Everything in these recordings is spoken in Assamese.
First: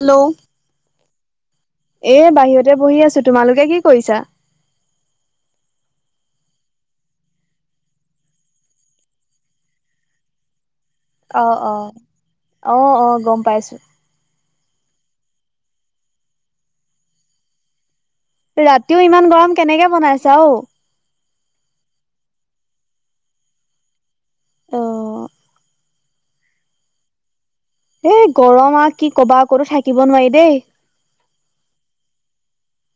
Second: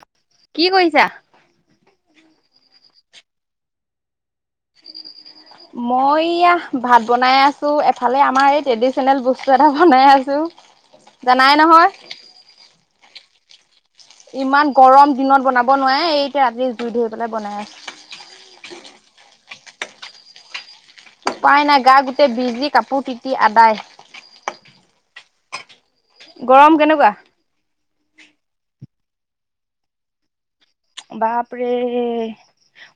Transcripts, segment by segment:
হেল্ল' কি কৰিছা? এ বাহিৰতে বহি আছো তোমালোকে কি কৰিছা? মই এয়া ভাত বনাই আছো এফালে আমাৰ এই ট্ৰেডিচনেল বস্তু এটা বনাই আছো। অ জানাই অ নহয়। অ', অ', গম পাইছোঁ। ইমান গৰম দিনত বনাব নোৱাৰে এই এতিয়া ৰাতি জুই ধৰি পেলাই বনাই আছো। ৰাতিও ইমান গৰম কেনেকে বনাইছা অ', উপায় নাই গা গোটেই বিজি কাপোৰ তিতি আদায়। অ', গৰম কেনেকুৱা? এই গৰম আৰু কি ক'বা আক'তো থাকিব নোৱাৰি দেই বাপৰে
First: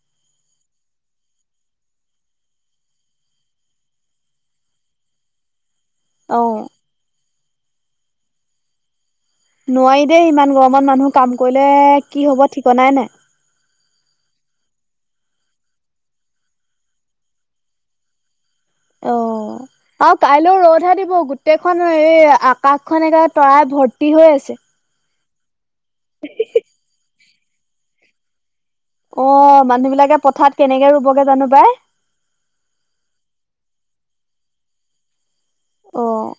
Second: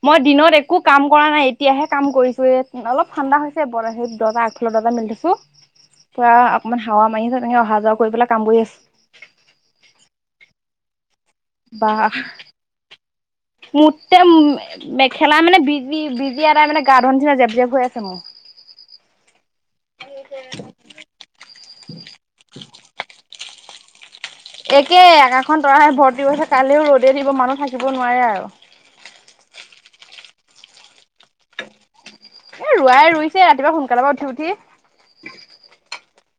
মই দিনত একো কাম কৰা নাই এতিয়াহে কাম কৰিছো হে অলপ ঠাণ্ডা হৈছে [unintelligible] [unintelligible] পুৰা অ অকমান হাৱা মাৰিছে তেনেকে অহা যোৱা কৰি পেলাই কাম কৰি আছো নোৱাৰি দেই ইমান গৰমত মানুহ কাম কৰিলে বাহ কি হ'ব ঠিকনাই নাই। মোতকে মেখেলা মানে বিজি -বিজি এটাই মানে [unintelligible] জেপ জেপ হৈ আছে মোৰ। অ', আৰু কাইলৈও ৰদহে দিব গোটেইখন এই আ আকাশখন একেবাৰে তৰাই ভৰ একে আকাখন তৰাহ ভৰ্তি কৰিছে কালিও ৰ'দে দিব মানুহ থাকিব নোৱাৰে আৰু। অ', মানুহ বিলাকে পথাত কেনেকে ৰুবগে জানো বাই এ ৰোৱাই ৰুইছে ৰাতিপুৱা সোনকালে পৰা উঠি উঠি। অ',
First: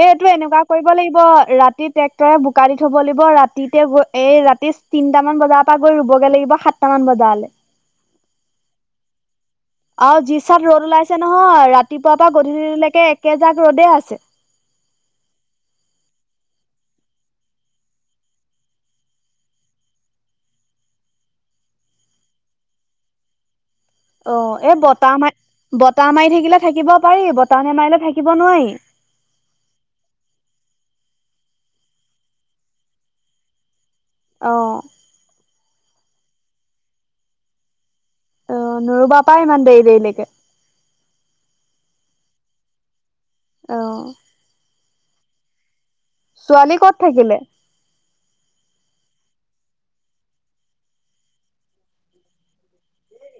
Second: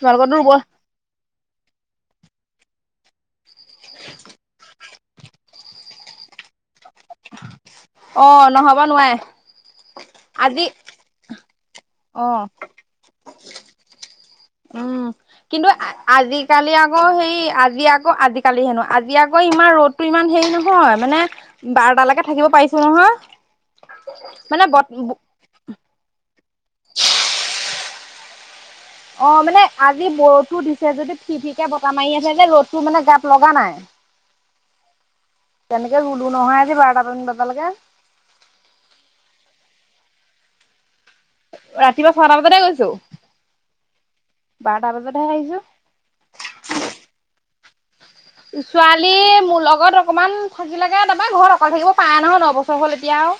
এইটো ৰুব এনেকুৱা কৰিব লাগিব ৰাতি ট্ৰেক্টৰে বোকা দি থব লাগিব ৰাতিতে গৈ এই ৰাতি তিনটামান বজাৰ পৰা গৈ ৰুবগৈ লাগিব সাতটামান বাজালে। অ', নহ'ব নোৱাৰে। অ', যি আজি চাত ৰ'দ ওলাইছে নহয় ৰাতিপুৱাৰ পৰা অ' গধূলিলৈকে একেজাক ৰ'দে আছে। উম। কিন্তু আজিকালি আকৌ সেই আজি আকৌ আজিকালি হেনো আজি আকৌ ইমান ৰ'দতটো ইমান হেৰি নহয় মানে বাৰ'টালৈকে থাকিব পাৰিছে নহয়। অ', মানে এই বত বতাহ মাৰি বতাহ মাৰি থাকিলে থাকিব পাৰি বতাহ নে মাৰিলে থাকিব নোৱাৰি। অ', মানে আজি বৰো দিছে যদি ফি ফিকে বতাহ মাৰি আছে ৰ'দটো মানে গাত লগা নাই। অ', তেনেকৈ [unintelligible] অ', নৰুবা পাই ইমান দেৰি দেৰিলে। ৰাতিপুৱা ছটা বজাতে গৈছো। অ', বাৰটা বজাতহে আহিছো। ছোৱালী ক'ত থাকিলে? ছোৱালী মোৰ লগত অকমান থাকিলেগে তাৰপৰা ঘৰত অকলে থাকিব পাৰি নহয় নবছৰ হল এতিয়া আউ।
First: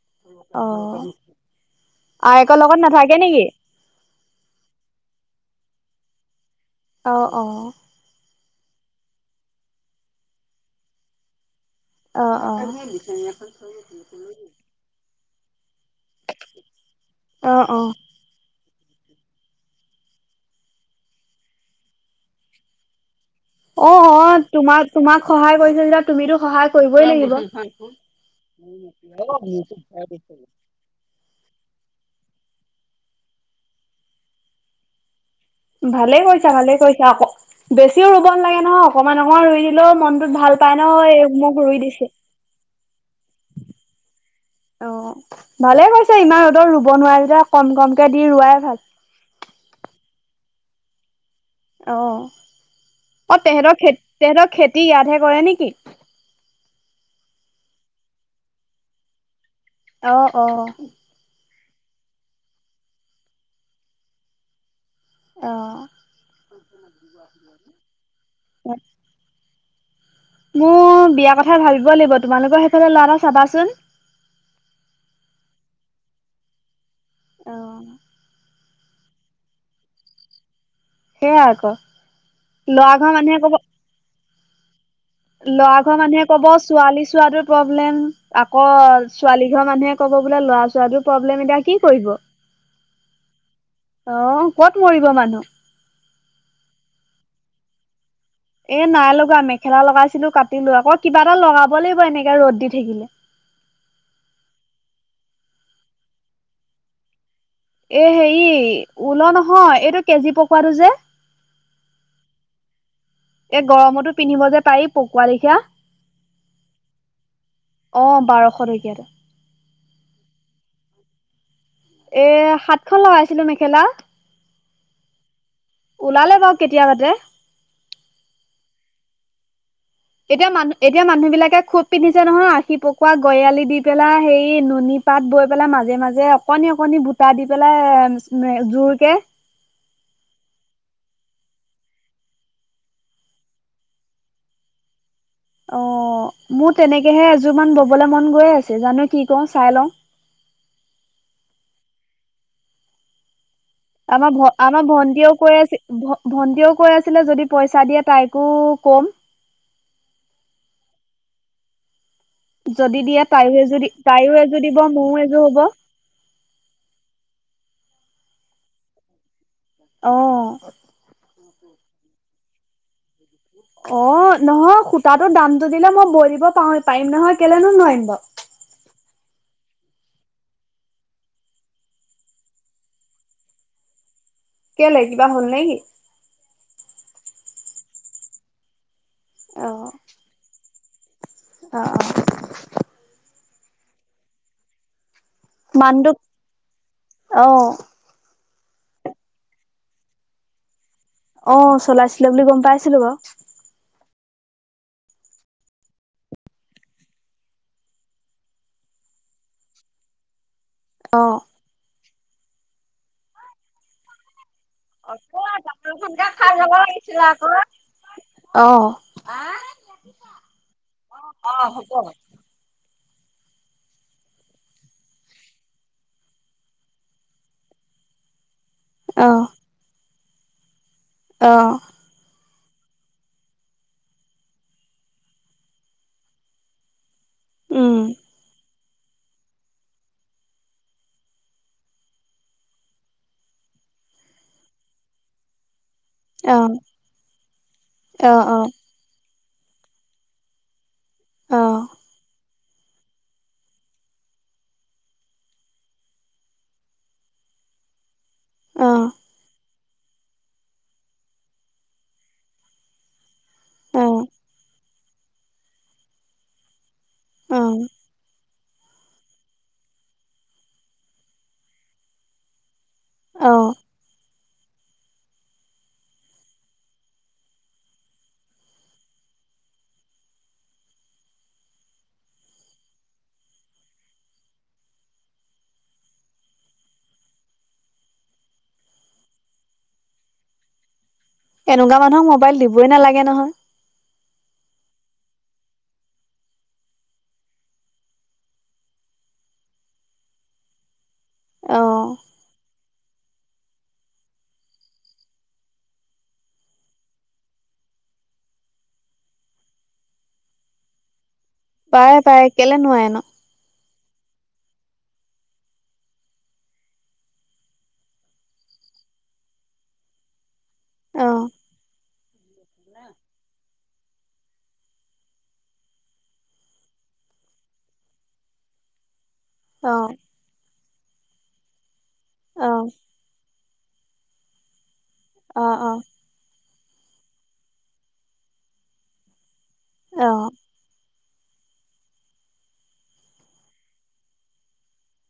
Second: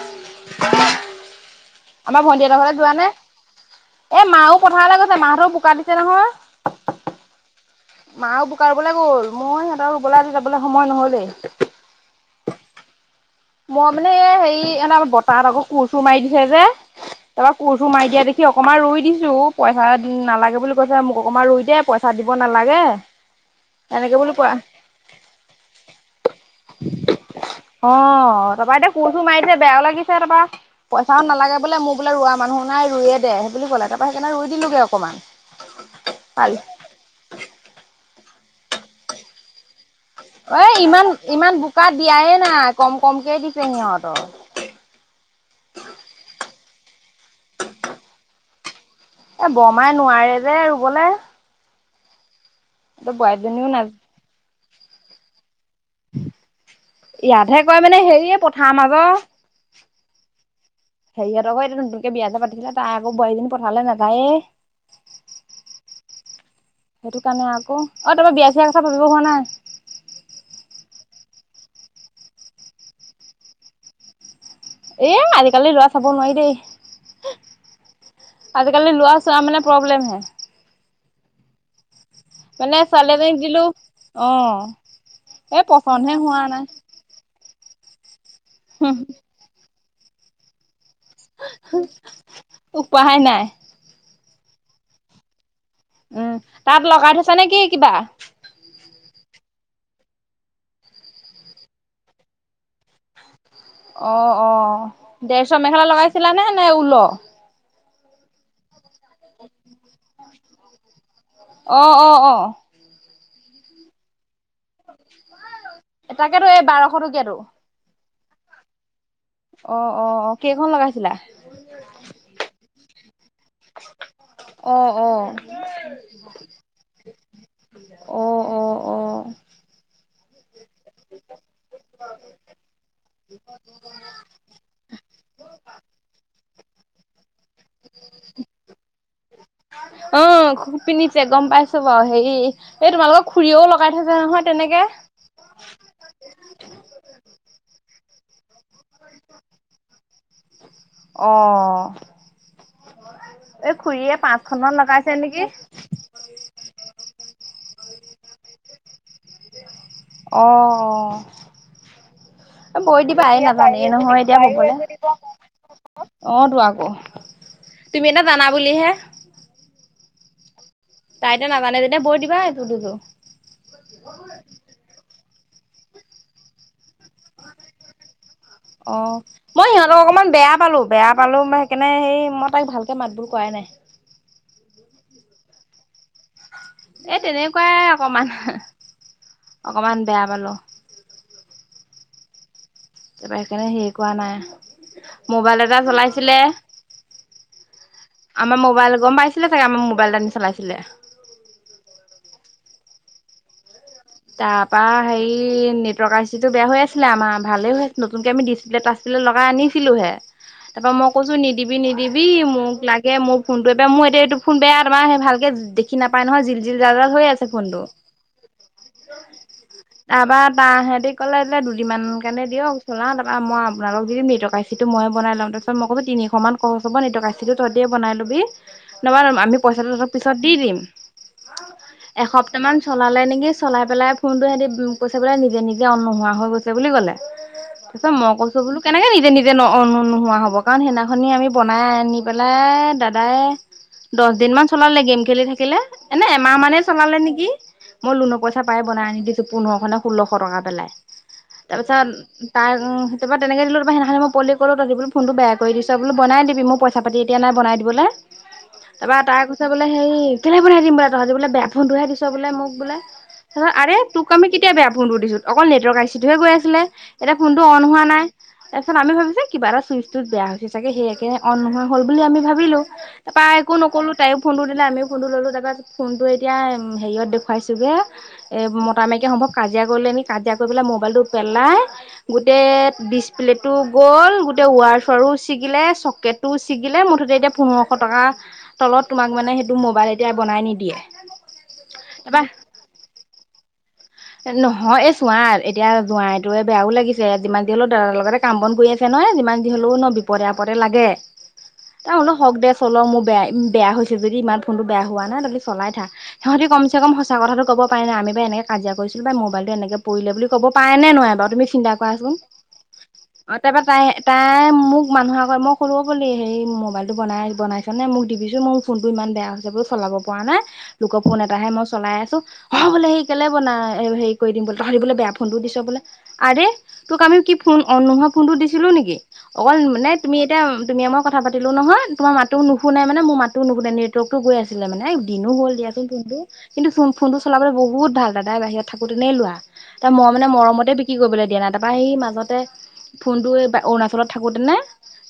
অ', আমাৰ আয়েকৰ ভণ্টিহতৰ ঘৰত লগত যোৱা নে, নাথাকে নেকি এ মাও পথাৰলৈ গৈছে মাহঁতেও বোকা দিছে নহয়। অ', অ', । মা বোকাবলৈ গ'ল, মই সিহঁতৰ ৰুবলাই আজি যাবলৈ সময় নহলেই। অ', অ', মই মানে এ হেৰি এনে বতাহত আকো ফটো মাৰি দিছে যে, তাৰপৰা অ অ অ ফটো মাৰি দিয়া দেখি অ অকণমান ৰুই দিছো পইচা নালাগে বুলি কৈছে মোক অকমান ৰুই দে পইচা দিব নালাগে অ', এনেকে বুলি অ', কোৱা তোমাক-তোমাক সহায় কৰিছিল যে তুমিতো সহায় কৰিবই লাগিব। অ তাৰপা এতিয়া কোৰ চোৰ মাৰিছে বেয়াও লাগিছে তাৰপা পইচাও নালাগে লাগে বোলে মোৰ বোলে ৰোৱা মানুহ নাই ৰুয়ে দে সেই বুলি ক'লে তাৰাপা সেইকাৰণে ই দিলোঁগে অকমান ভালে পাল কৰিছা ভালে কৰিছা আকৌ বেছিও ৰুব নালাগে নহয় অকমান অকমান ৰুই দিলেও মনটোত ভাল এ পাই ন ইমান এই মোক ইমান ৰুই বোকা দিছে। দিয়াই নাই কম কমকে দিছে সিহঁতৰ অ ভালে কৈছে ইমান ৰদত ৰুব নোৱাৰে যেতিয়া কম কমকে দি ৰোৱাই ভাল এ বমাই নোৱাৰে যে ৰুবলে অ বোৱাৰী অ দুজনীও তেহেতৰ না খেতি তেহেতৰ খেতি ইয়াতহে কৰে নেকি ইয়াতহে কয় মানে হেৰিয়ে পথাৰ মাজত অ অ তক এইটো নতুনকে বিয়া চিয়া পাতিছিলে তাই আকৌ বোৱাৰীজনী পথালে নাযায়েই অহ সেইটো কাৰণে আকৌ অ', তোমাৰ বিয়া চিয়াৰ কথা ভাবিব হোৱা নাই। মোৰ বিয়া কথা ভাবিব লাগিব তোমালোকৰ সেইফালে ল'ৰা চাবাচোন। এ আজিকালি ল'ৰা চাব নোৱাৰি দেই। অ আজিকালি লৱা চোৱা মানে প্ৰব্লেম হে সেয়া আক মানে ছোৱালী এজনীক দিলো অ এই লৰা ঘৰ পচন্দহে মানুহে হোৱা ক'ব নাই ছোৱালী চোৱাটো প্ৰব্লেম আকৌ ছোৱালী ঘৰ মানুহে কব বোলে লৰা ছোৱালীৰ প্ৰব্লেম এতিয়া কি কৰিব অ উপায় নাই কত মৰিব মানুহ উম তাত লগাই থৈছা নে কি কিবা এ নাই লগা মেখেলা লগাইছিলো কাটিলো আকৌ কিবা এটা লগাব লাগিব এনেকে ৰ'দ দি থাকিলে অ অ দেৰশ মেখেলা লগাইছিলানে নে ঊল এহে হেৰি ওল নহয় এইটো কেজি পকোৱাটো যে অ অ অ এ গৰমতো পিন্ধিব যে পাৰি পকোৱা লেখিয়া তাকেতো এই বাৰশ টকীয়াতো অ বাৰশটকীয়াটো অ অ অ কেইখন লগাইছিলা এ সাতখন লগাইছিলো মেখেলা অ অ ওলালে বাৰু কেতিয়াবাতে অ অ অ এতিয়া মানুহ এতিয়া মানুহ বিলাকে খুব পিন্ধিছে নহয় আশী পকোৱা গয়ালি দি পেলাই হেৰি নুনী পাত বৈ পেলাই মা মাজে মাজে অকনি অকনি বুটা দি পেলাই জোৰকে অ খুব পিন্ধিছে গম পাইছো বাৰু হেৰি এই তোমালোকৰ খুৰীয়েও লগাই থৈছো নহয় তেনেকে অ মোৰ তেনেকেহে এযোৰ মান ববলে মন গৈ আছে জানো কি কওঁ চাই লও অ' এই খুৰীয়ে আমাৰ পাঁচখনমান আমাৰ লগাইছে ভন্টিও নেকি কৈ আছে ভন্টিও কৈ আছে যদি পইচা দিয়ে তাইকো কম অ যদি বৈ দিয়ে দিবাহে তাইও নাজানে এযোৰ নহয় তাইও এতিয়া এযোৰ হবলে দিব মোৰো এযোৰ হ'ব অ তো‌ আকৌ তুমি এতিয়া জানা বুলিহে অ তাইতো নাজানে যেতিয়া বৈ দিবা এযোৰ দুযোৰ অ নহয় সো তাতো দামটো দিলে মই বৈ দিব প পাৰিম নহয় কেলেনো নোৱাৰিম বাও অ মই সিহঁতক অকনমান বেয়া পালো বেয়া পালো সেইকাৰণে সেই মই তাইক ভালকে মাতবোল কৰাই নাই হয় কেলে কিবা হ'ল নে কি এই তেনেকুৱাই অকমান অ অকমান বেয়া পালো। অ অ তাৰপৰা সেইকাৰণে হেৰি কৰা নাই মোবাইল এটা চলাইছিলে আহ আমাৰ মোবাইল গম পাইছিলে চাগে আমাক মোবাইল নি চলাইছিলে অ চলাইছিলে বুলি গম পাইছিলো বাৰু তাৰ পৰা হেৰি নেটৱৰ্ক আই চি টো বেয়া হৈ আছিলে আমাৰ ভালে হৈ আছিল নতুনকে আমি ডিচপ্লেত আছিলে- লগাই আনিছিলো হে তাৰ পৰা মই অ কৈছো নিদিবি নিদিবি মোক লাগে মোৰ ফোনটো এবাৰ মোৰ এতিয়া এই ফোন বেয়া তোমাৰ সেই ভালকে দেখি নাপায় নহয় জিল জিল জাল জাল হৈ আছে ফোনটো- অ তাপাৰ তাহেতি ক'লে এলে দুদিনমান কাৰণে দিয়ক। চলা তাৰপা মই আপোনালোক দি দিম নি তকাইচিটো মইয়ে বনাই লম তাৰপাছ মই কৈছো তিনিশ মান খৰচ হব নি তকাইচিটো তহতিয়ে। বনাই লবি নবা আমি পইচাটো তহতক পিছত দি দিম। আহ। কেইটামান চলালে নেকি চলাই পেলাই ফোনটো সিহতি কৈছে পেলাই নিজে নিজে অন নোহোৱা হৈ গৈছে বুলি কলে। উম তাৰপিছত মই কৈছো বোলো। কেনেকে নিজে নিজে ন নোহোৱা হ'ব কাৰণ সেইদিনাখনি আমি বনাই আনি পেলাই দাদাই। দহ দিন মান চলালে গেম খেলি থাকিলে এনে এমাহ অ মানে চলালে নেকি মই লোন অ পইছা অ আনি দিছো পোন্ধৰ খে ষোল্লশ টকা পেলাই অ তাৰ পিছত তাইৰো তেনেক দিলোৰ সদিনা মই পল ক'লোতি বো ফোনটো বেয়া কৰি দিছ বো বাই দিবি মই এতিয়া নাই। বনাই দিব ত অ তাৰ ক বোলে হেৰি কেলে বনাই দিম বোলে তহঁতি বোলে বেয়া ফোনটো দিছ বোলে মোক বোলে। তাৰপিছত আৰে অ তোক আমি কেতিয়া বেয়া ফোনটো দিছোঁ অকল নেটৱৰ্ক আইচিটোহে গৈ আছিলে এতিয়া অ ফোনটো অন হোৱা নাই। তাৰপিছত আমি ভাবিছ কিবা এটা চুইচটোত বেয়া হৈছে চাগে সেয়াকে অন নহয় হল বুলি আমি ভাবিলো। তাৰপৰা অ একো নকলো তাই ফোনটো দিলে আমিও ফোনটো ল'লোঁ তাৰপাছ ফোনটো এতিয়া হেৰিয়ত দেখুৱাইছোঁগৈ এ মতা মাইকী সম্ভৱক কাজিয়া কৰিবলে আনি কাজিয়া কৰি পেলাই মোবাইলটো পেলাই গোটেই ডিচপ্লেটো গ'ল গোটেই ৱাৰছ ৱাৰো ছিগিলে চকেটো ছিগিলে মুঠতে এতিয়া পোন্ধৰশ টকা তলত তোমাক মানে সেইটো মোবাইল এতিয়া বনাই নিদিয়ে এনেকুৱা মানুহক তাৰপা মোবাইল দিবই নালাগে নহয়। নহয় এই চোৱা এতিয়া জোৱাইটো বেয়াও লাগিছে যিমান যি হলেও দাদাৰ লগতে কাম বন কৰি আছে ন ন যিমান দিন হলেও ন বিপদ আপৰে লাগে অ ত হল শ চল মোৰ বেয়া বেয়া হৈছে যদি ইমান ফোনটো বেয়া হোৱা নাই তহলে চলাই থাক সিহঁতি কম চে কম সঁচ কথাটো ক'ব। প নাই আমি বা এনেক কাজিয়া কৰিছিলোই মবাইলটো এনেক পৰিলে বুলি কব পাৰে নে নোৱৰে‌ বাৰু তুমি চিন্তা পাৰে কৰাচোন পাৰে কেলে নোৱাৰে ন অ তাৰপ তাই তাই মোক মানুহ আগত মই সৰু বুলি সেই মোবাইলটো বনাই বনাইছে নে মোক দিবিচো মোক ফোনটো ইমান বেয়া হৈছে বুলো চলাব পৰা নাই লোক অ ফোন এটাহে মই চলাই আছো অ বোলে সেই কেলে বনাই হেৰি কৰি দিম বোলে তাহৰি বোলে বেয়া ফোন টো দিছ বোলে আৰে তোক আমি কি ফোন অন নোহোৱা ফোনটো দিছিলো নেকি অকল অ মানে তুমি এতিয়া তুমি মই কথা পাতিলো নহয় তোমাৰ মাতো অ নুশুনে নাই মানে মোৰ মাতো নুন নি নেটৰ্কতটো গৈ আছিলে মানে দিনো অ হ'ল দিয়ান ফোনটো কিন্তু ফোন ফোনটো চলাবলৈ বহুত ভাল দাদাই বাহিৰত থাকোতেনে লোৱা তাৰ ম অ অ অ মানে মৰমতে কি কৰিবলৈ দিয়া নাই তাৰপৰা সি মাজতে ফোনটো অৰুণাচলত থাকোতেনে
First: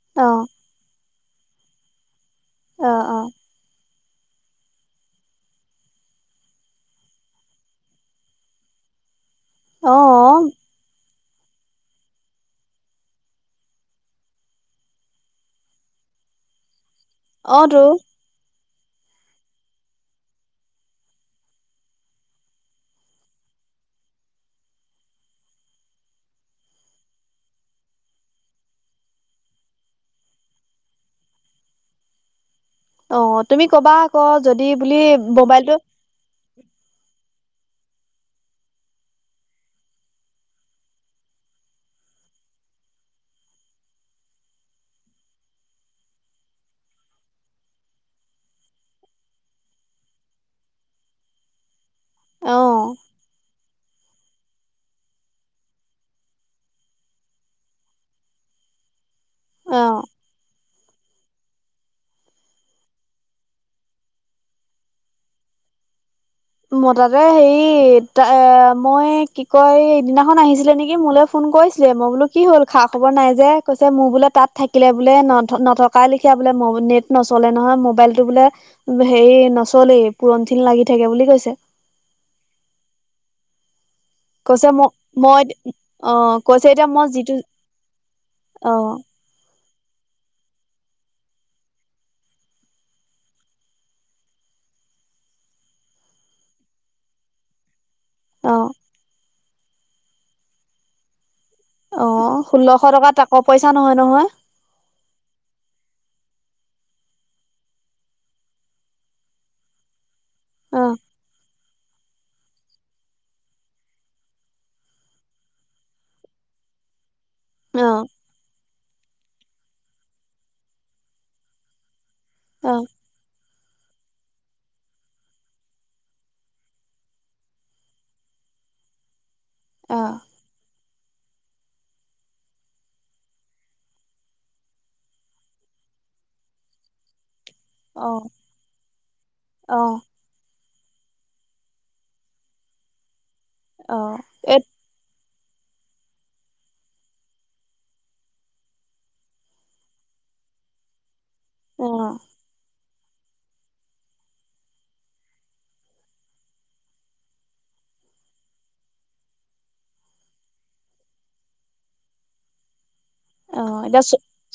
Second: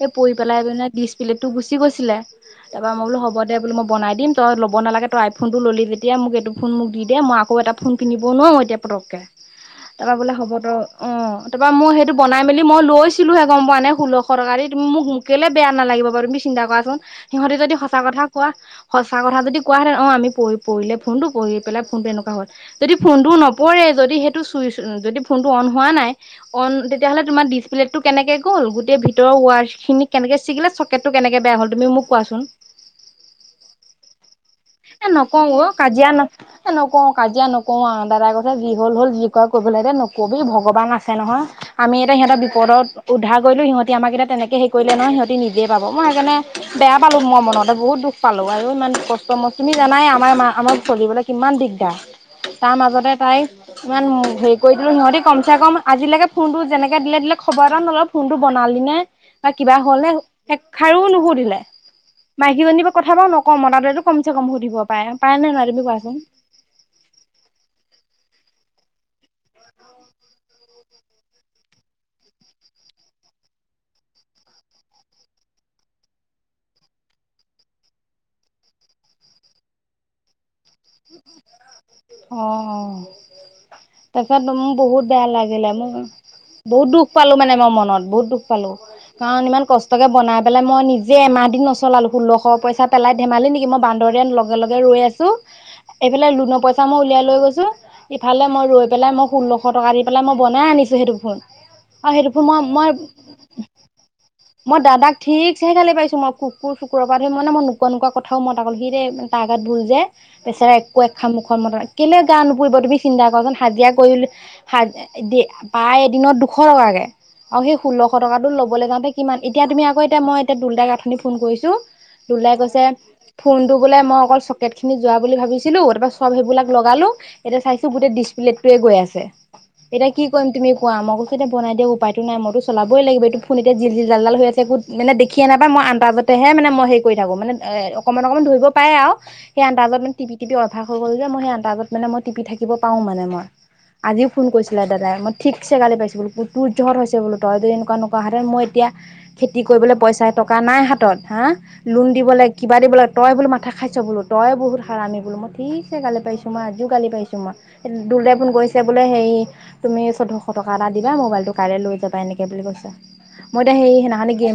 এই পৰি পেলাই ডিচ প্লে গুচি গৈছিলে অ অ তাৰপৰা মই বোলো হ'ব দে বোলো মই বনাই দিম তই ল'ব নালাগে তই আইফোনটো ল'লি যেতিয়া মোক এইটো ফোন মোক দিয়ে মই আকৌ এটা ফোন কিনি বনোৱা এতিয়া পতককে অ তাৰপৰা বোলে হ'বতো। অ তাৰপৰা মই সেইটো বনাই মেলি মই লৈছিলোহে গম পোৱা নে ষোল্লশ টকা দি তুমি মোক‌ কেলে বেয়া নালাগে পাৰো তুমি চিন্তা কৰাচোন সিহঁতে অ যদি তো সঁচা কথা কোৱা। সঁচা কথা যদি কোৱােতেন অ আমি পি পঢ়লে ফোনটো পঢ়ি পেলাই ফোনটো এনেকুৱা হ'ল । যদি ফোনটো নপৰে যদি সেইটো চুইচ যদি ফোনটো অন হোৱা নাই অন তেতিয়াহ'লে তোমাৰ ডিচপ্লে' । কেনেক গ'ল গটেই ভিতৰ ৱা খিনি কেনেকে ছিলে চকেটতটো কেনেকে বেয়া হ'ল তুমি মোক কোৱাচোন । অ তুমি কবা ক এ নকওঁ ক কাজিয়া ন নক কাজিয়া নকো আৰু দাদাই কথা যি হ'ল হ'ল যি ক কৰিবলৈতে নকবি ভগৱান আছে নহয় আমি এ । সিহঁত বিপদত উদ্ধাৰ কৰিলো সিহঁতি আমাক এতিয়া তেনেকে হেৰি কৰিলে নয় সিহঁতি নিজে পাব মই সেইকাৰে বেয়া পালো । মই মনতে বহুত দুখ পালো আৰু ইমান কষ্ট মষ্ট তুমি জানাই আমাৰ আমাক চলিবলৈ কিমান দিগদাৰ অ তাৰ মাজতে তাই । ইমান হেৰি কৰি দিলো সিহঁতি কমচে কম আজিলৈকে ফোনটো যেনেকে দিলে দিলে খবৰ এটা নললে ফোনটো বনাল কি নে বা কিবা অ হলে একষাৰো নুশুধিলে মাইকীজনী পৰা কথা বাৰু নকওঁ মতাতো কম কম সুধিব পাই নহয় তুমি কোৱাচোন মতাটোয়ে তাতে হেৰি ত মই কি কয় সদিনাখন আহিছিলে নেকি মোলৈ ফোন কৈছিলে মই বোলো কি হ'ল খা খবৰ নাই যে কৈছে মোৰ বোলে তাত থাকিলে বোলে ন নথকাই লিখিয়া বো । নেট নচলে নহয় মোবাইলতো বোলে হেৰি নচলেই পুৰনথিন লাগি থাকে বুলি কৈছে । আহ অ । তখেতোৰ কৈছে ম বহুত বেয়া মই লাগিলে মোৰ অ কৈছে । এতিয়া বহুত মই দুখ যিটো পালো মানে মই মনত বহুত দুখ পালো অ কাৰণ ইমান কষ্ট বাই পাই মই নিজে এাহ দিন নলালো ষো্শ পইা পেলাই ধেমালি নেকি মই বান্দৰ লগে লগে । গৈ আছো এইফালে লোনৰ পইচা মই উলিয়াই লৈ গৈছো ইফালে অ মই ৰৈ‌ পেলা ষোল্লশ । ফ টকা দি পেলাই মই বনাই আনিছোঁ সেইটো ফোন । অ সেইটো মই ষোল্লশ মই টকা তাকৰ পইচা নহয় নহয় মই দাদাক ঠিক চহে গালে পাইছো মই । কুকুৰ চুকুৰৰ পৰা ধৰি মানে মই নোকোৱা নোকোৱা কথাও মইত আোলো সিেই তাৰ আগাত ভুল যে । পেছাৰ অ একো এক খামুখোৱা মত । কেলে গা নুপুৰিব তুমি চিন্তা কৰাচোন হাজিৰা কৰিল পাই এদিনত দুশ টকাকে আৰু সেই ষোল্লশ অ টকাাতো লব য কিমান এতিয়ামি আকৌ এতি মই এ দ গথনি ফোন কৰিছো লাই অ কৈছে ফোনটো বোলে মই অকল চকেট খিনি। যোৱা বুলি ভাবিছিলো তাৰপৰা চব সেইবিলাক লগালো এতিয়া চাইছো গোটেই ডিচপ্লেটয়ে গৈ আছে । অ এতিয়া কি কৰিম তুমি ক আমকো স বাইিয় উপায়ো নাই মইো চলই লাগিব এইটো ফোন এতিয়া জিল জালডাল হৈ আছে একত মানে দেখিয়ে নাপা মই আন্তাজতেহে মানে মই হে কৰি থাকো মানে এ অ অকমান অকণমান ধৰিব পাৰে আৰু সেই অ আন্তাজত মানে টপি টি । অভাস হৈ গ'ল যে মই স আটা আগত মানে মই টিপি থাকিব পাো মানে মই অ আজিও ফোন এ কৰিছিলে দাদাই মই ঠিক চে গালি পাইছে বোলো তোৰ জত হৈছে বোলো তই যদি এনেকুৱা নুৱ হেতে মই এতিয়া খেতি কৰিবলৈ পইচা । টকা নাই হাতত হা অ লোন দিব লাগ কিবা দিব লাগে তই বোলো মাথা খাইছ বোলো তই । বহুত হাৰামিো মই ঠিকছে গালি পাইছোঁ মই আও গালি পাইছোঁ মই দুুল দেফোন গৈছে বোলে হেৰি তুমি চৈধ্যটা টকা এটা দিবা মোবাইলটো কাইলৈ লৈ যাবা এনেকে বুলি কৈছে । অ এতিয়া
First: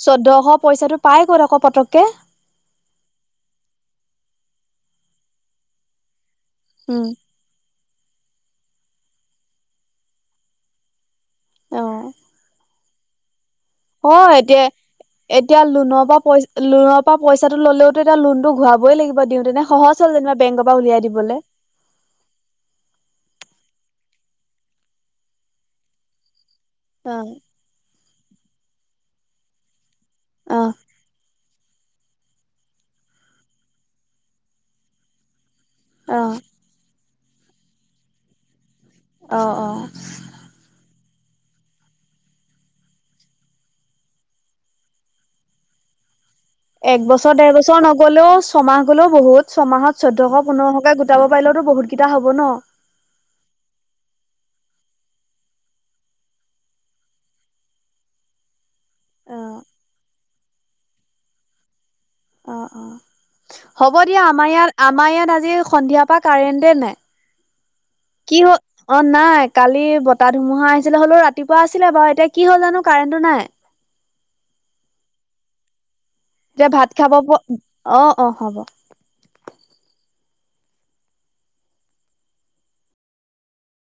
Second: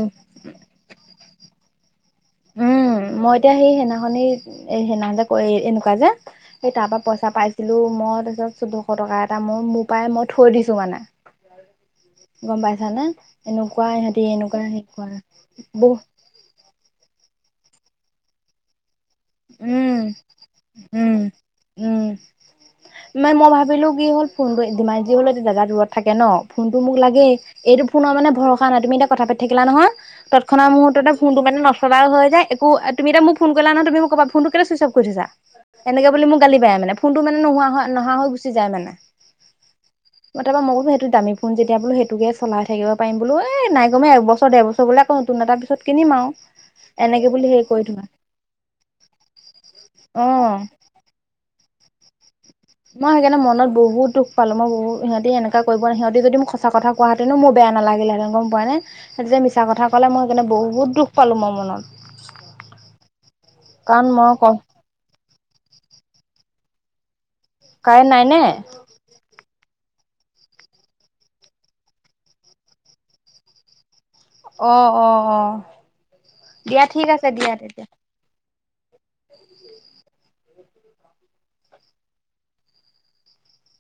চৈধ্যশ পইচাটো পাই গ'ল আকৌ পতককে । উম মই এতিয়া সেই সেনাখনিৰ সেনাখন যে এনেকুৱা যে । স তাৰ পৰা উম পইচা পাইছিলো মই তাৰ পিছত দুশ টকা এটা মোৰ মোৰ পৰাই মই থৈ দিছো মানে অ । গম পাইছা নে? অ এতিয়া এতিয়া বহু লোনৰ পৰা পইচা লোনৰ পৰা পইচাটো ল'লেওতো এয়া লোনটো ঘূৰাই লাগিব । উম উম দিবলে উম মে মই ভাবিলো । কি হ'ল ফোনটোিমাৰজি হল জোগা ৰূৰত থাকে ন ফোন টো মোক অ লাগেই এইটো ফোননৰ মানে ভৰসা নাই তুমি এয়া কথা পা থাকিলা নহয় তৎক্ষণ অ মুহৰ্ততেোনটো মে ন চবা হৈ যায় একো তুমি এতি মোক ফোন কৰিলা ন তুমি ম কা ফোনটো কে চই অফ কৰি থৈছা । এনেকে বুলি মোক গালি পায় মানে ফোনটো মানে নোহোৱা নহা হৈ গুচি যায় মানে অ অ দাম ফোন যেতি বো সেইটোকে চলাই থাক পাৰিম বো এই নাইমে একবছৰ বছৰ বলেকৌ নতুন এটা পিছত কিনি মাওঁ একবছৰ দেৰ বছৰ নগ'লেও ছমাহ গলেও বহুত ছমাহত চৈধ্যশ অ'। পোন্ধৰশকে গোটাব পাৰিলো । টো বহুত কেইটা হ'ব ন'? মই সেইকাৰণে মনত বহুত দুখ পালোঁ । মই বহু- সিহঁতি এনেকা কৰিব ন। সিহঁতি যদি মোক সঁচা কথা কোৱা হেতেনো, মোৰ বেয়া বেয়া নালাগিলেঁতেন, গম পোৱা নে? সেইটো অ যে মিছা কথা ক'লে, মই সেইকাৰণে বহুত দুখ পালোঁ মই মনত। অ' - অ', হ'ব কাৰণ দিয়া । মই আমাৰ ক ইয়াত- আমাৰ ইয়াত আজি সন্ধিয়া তা কাৰেণ্টে নাই। কাৰেণ্ট নাই কি নে হ- অ' নাই, কালি ব তা ধুমুহা আহিছিলে হ'লেও ৰাতিপুৱা আছিলে বাৰু। এতিয়া কি হ'ল জানো? কাৰেণ্টটো নাই। অ' - অ' - অ'। এতিয়া দিয়া ভাত ঠিক খাব আছে প- দিয়া তেতিয়া অ'- অ' হ'ব।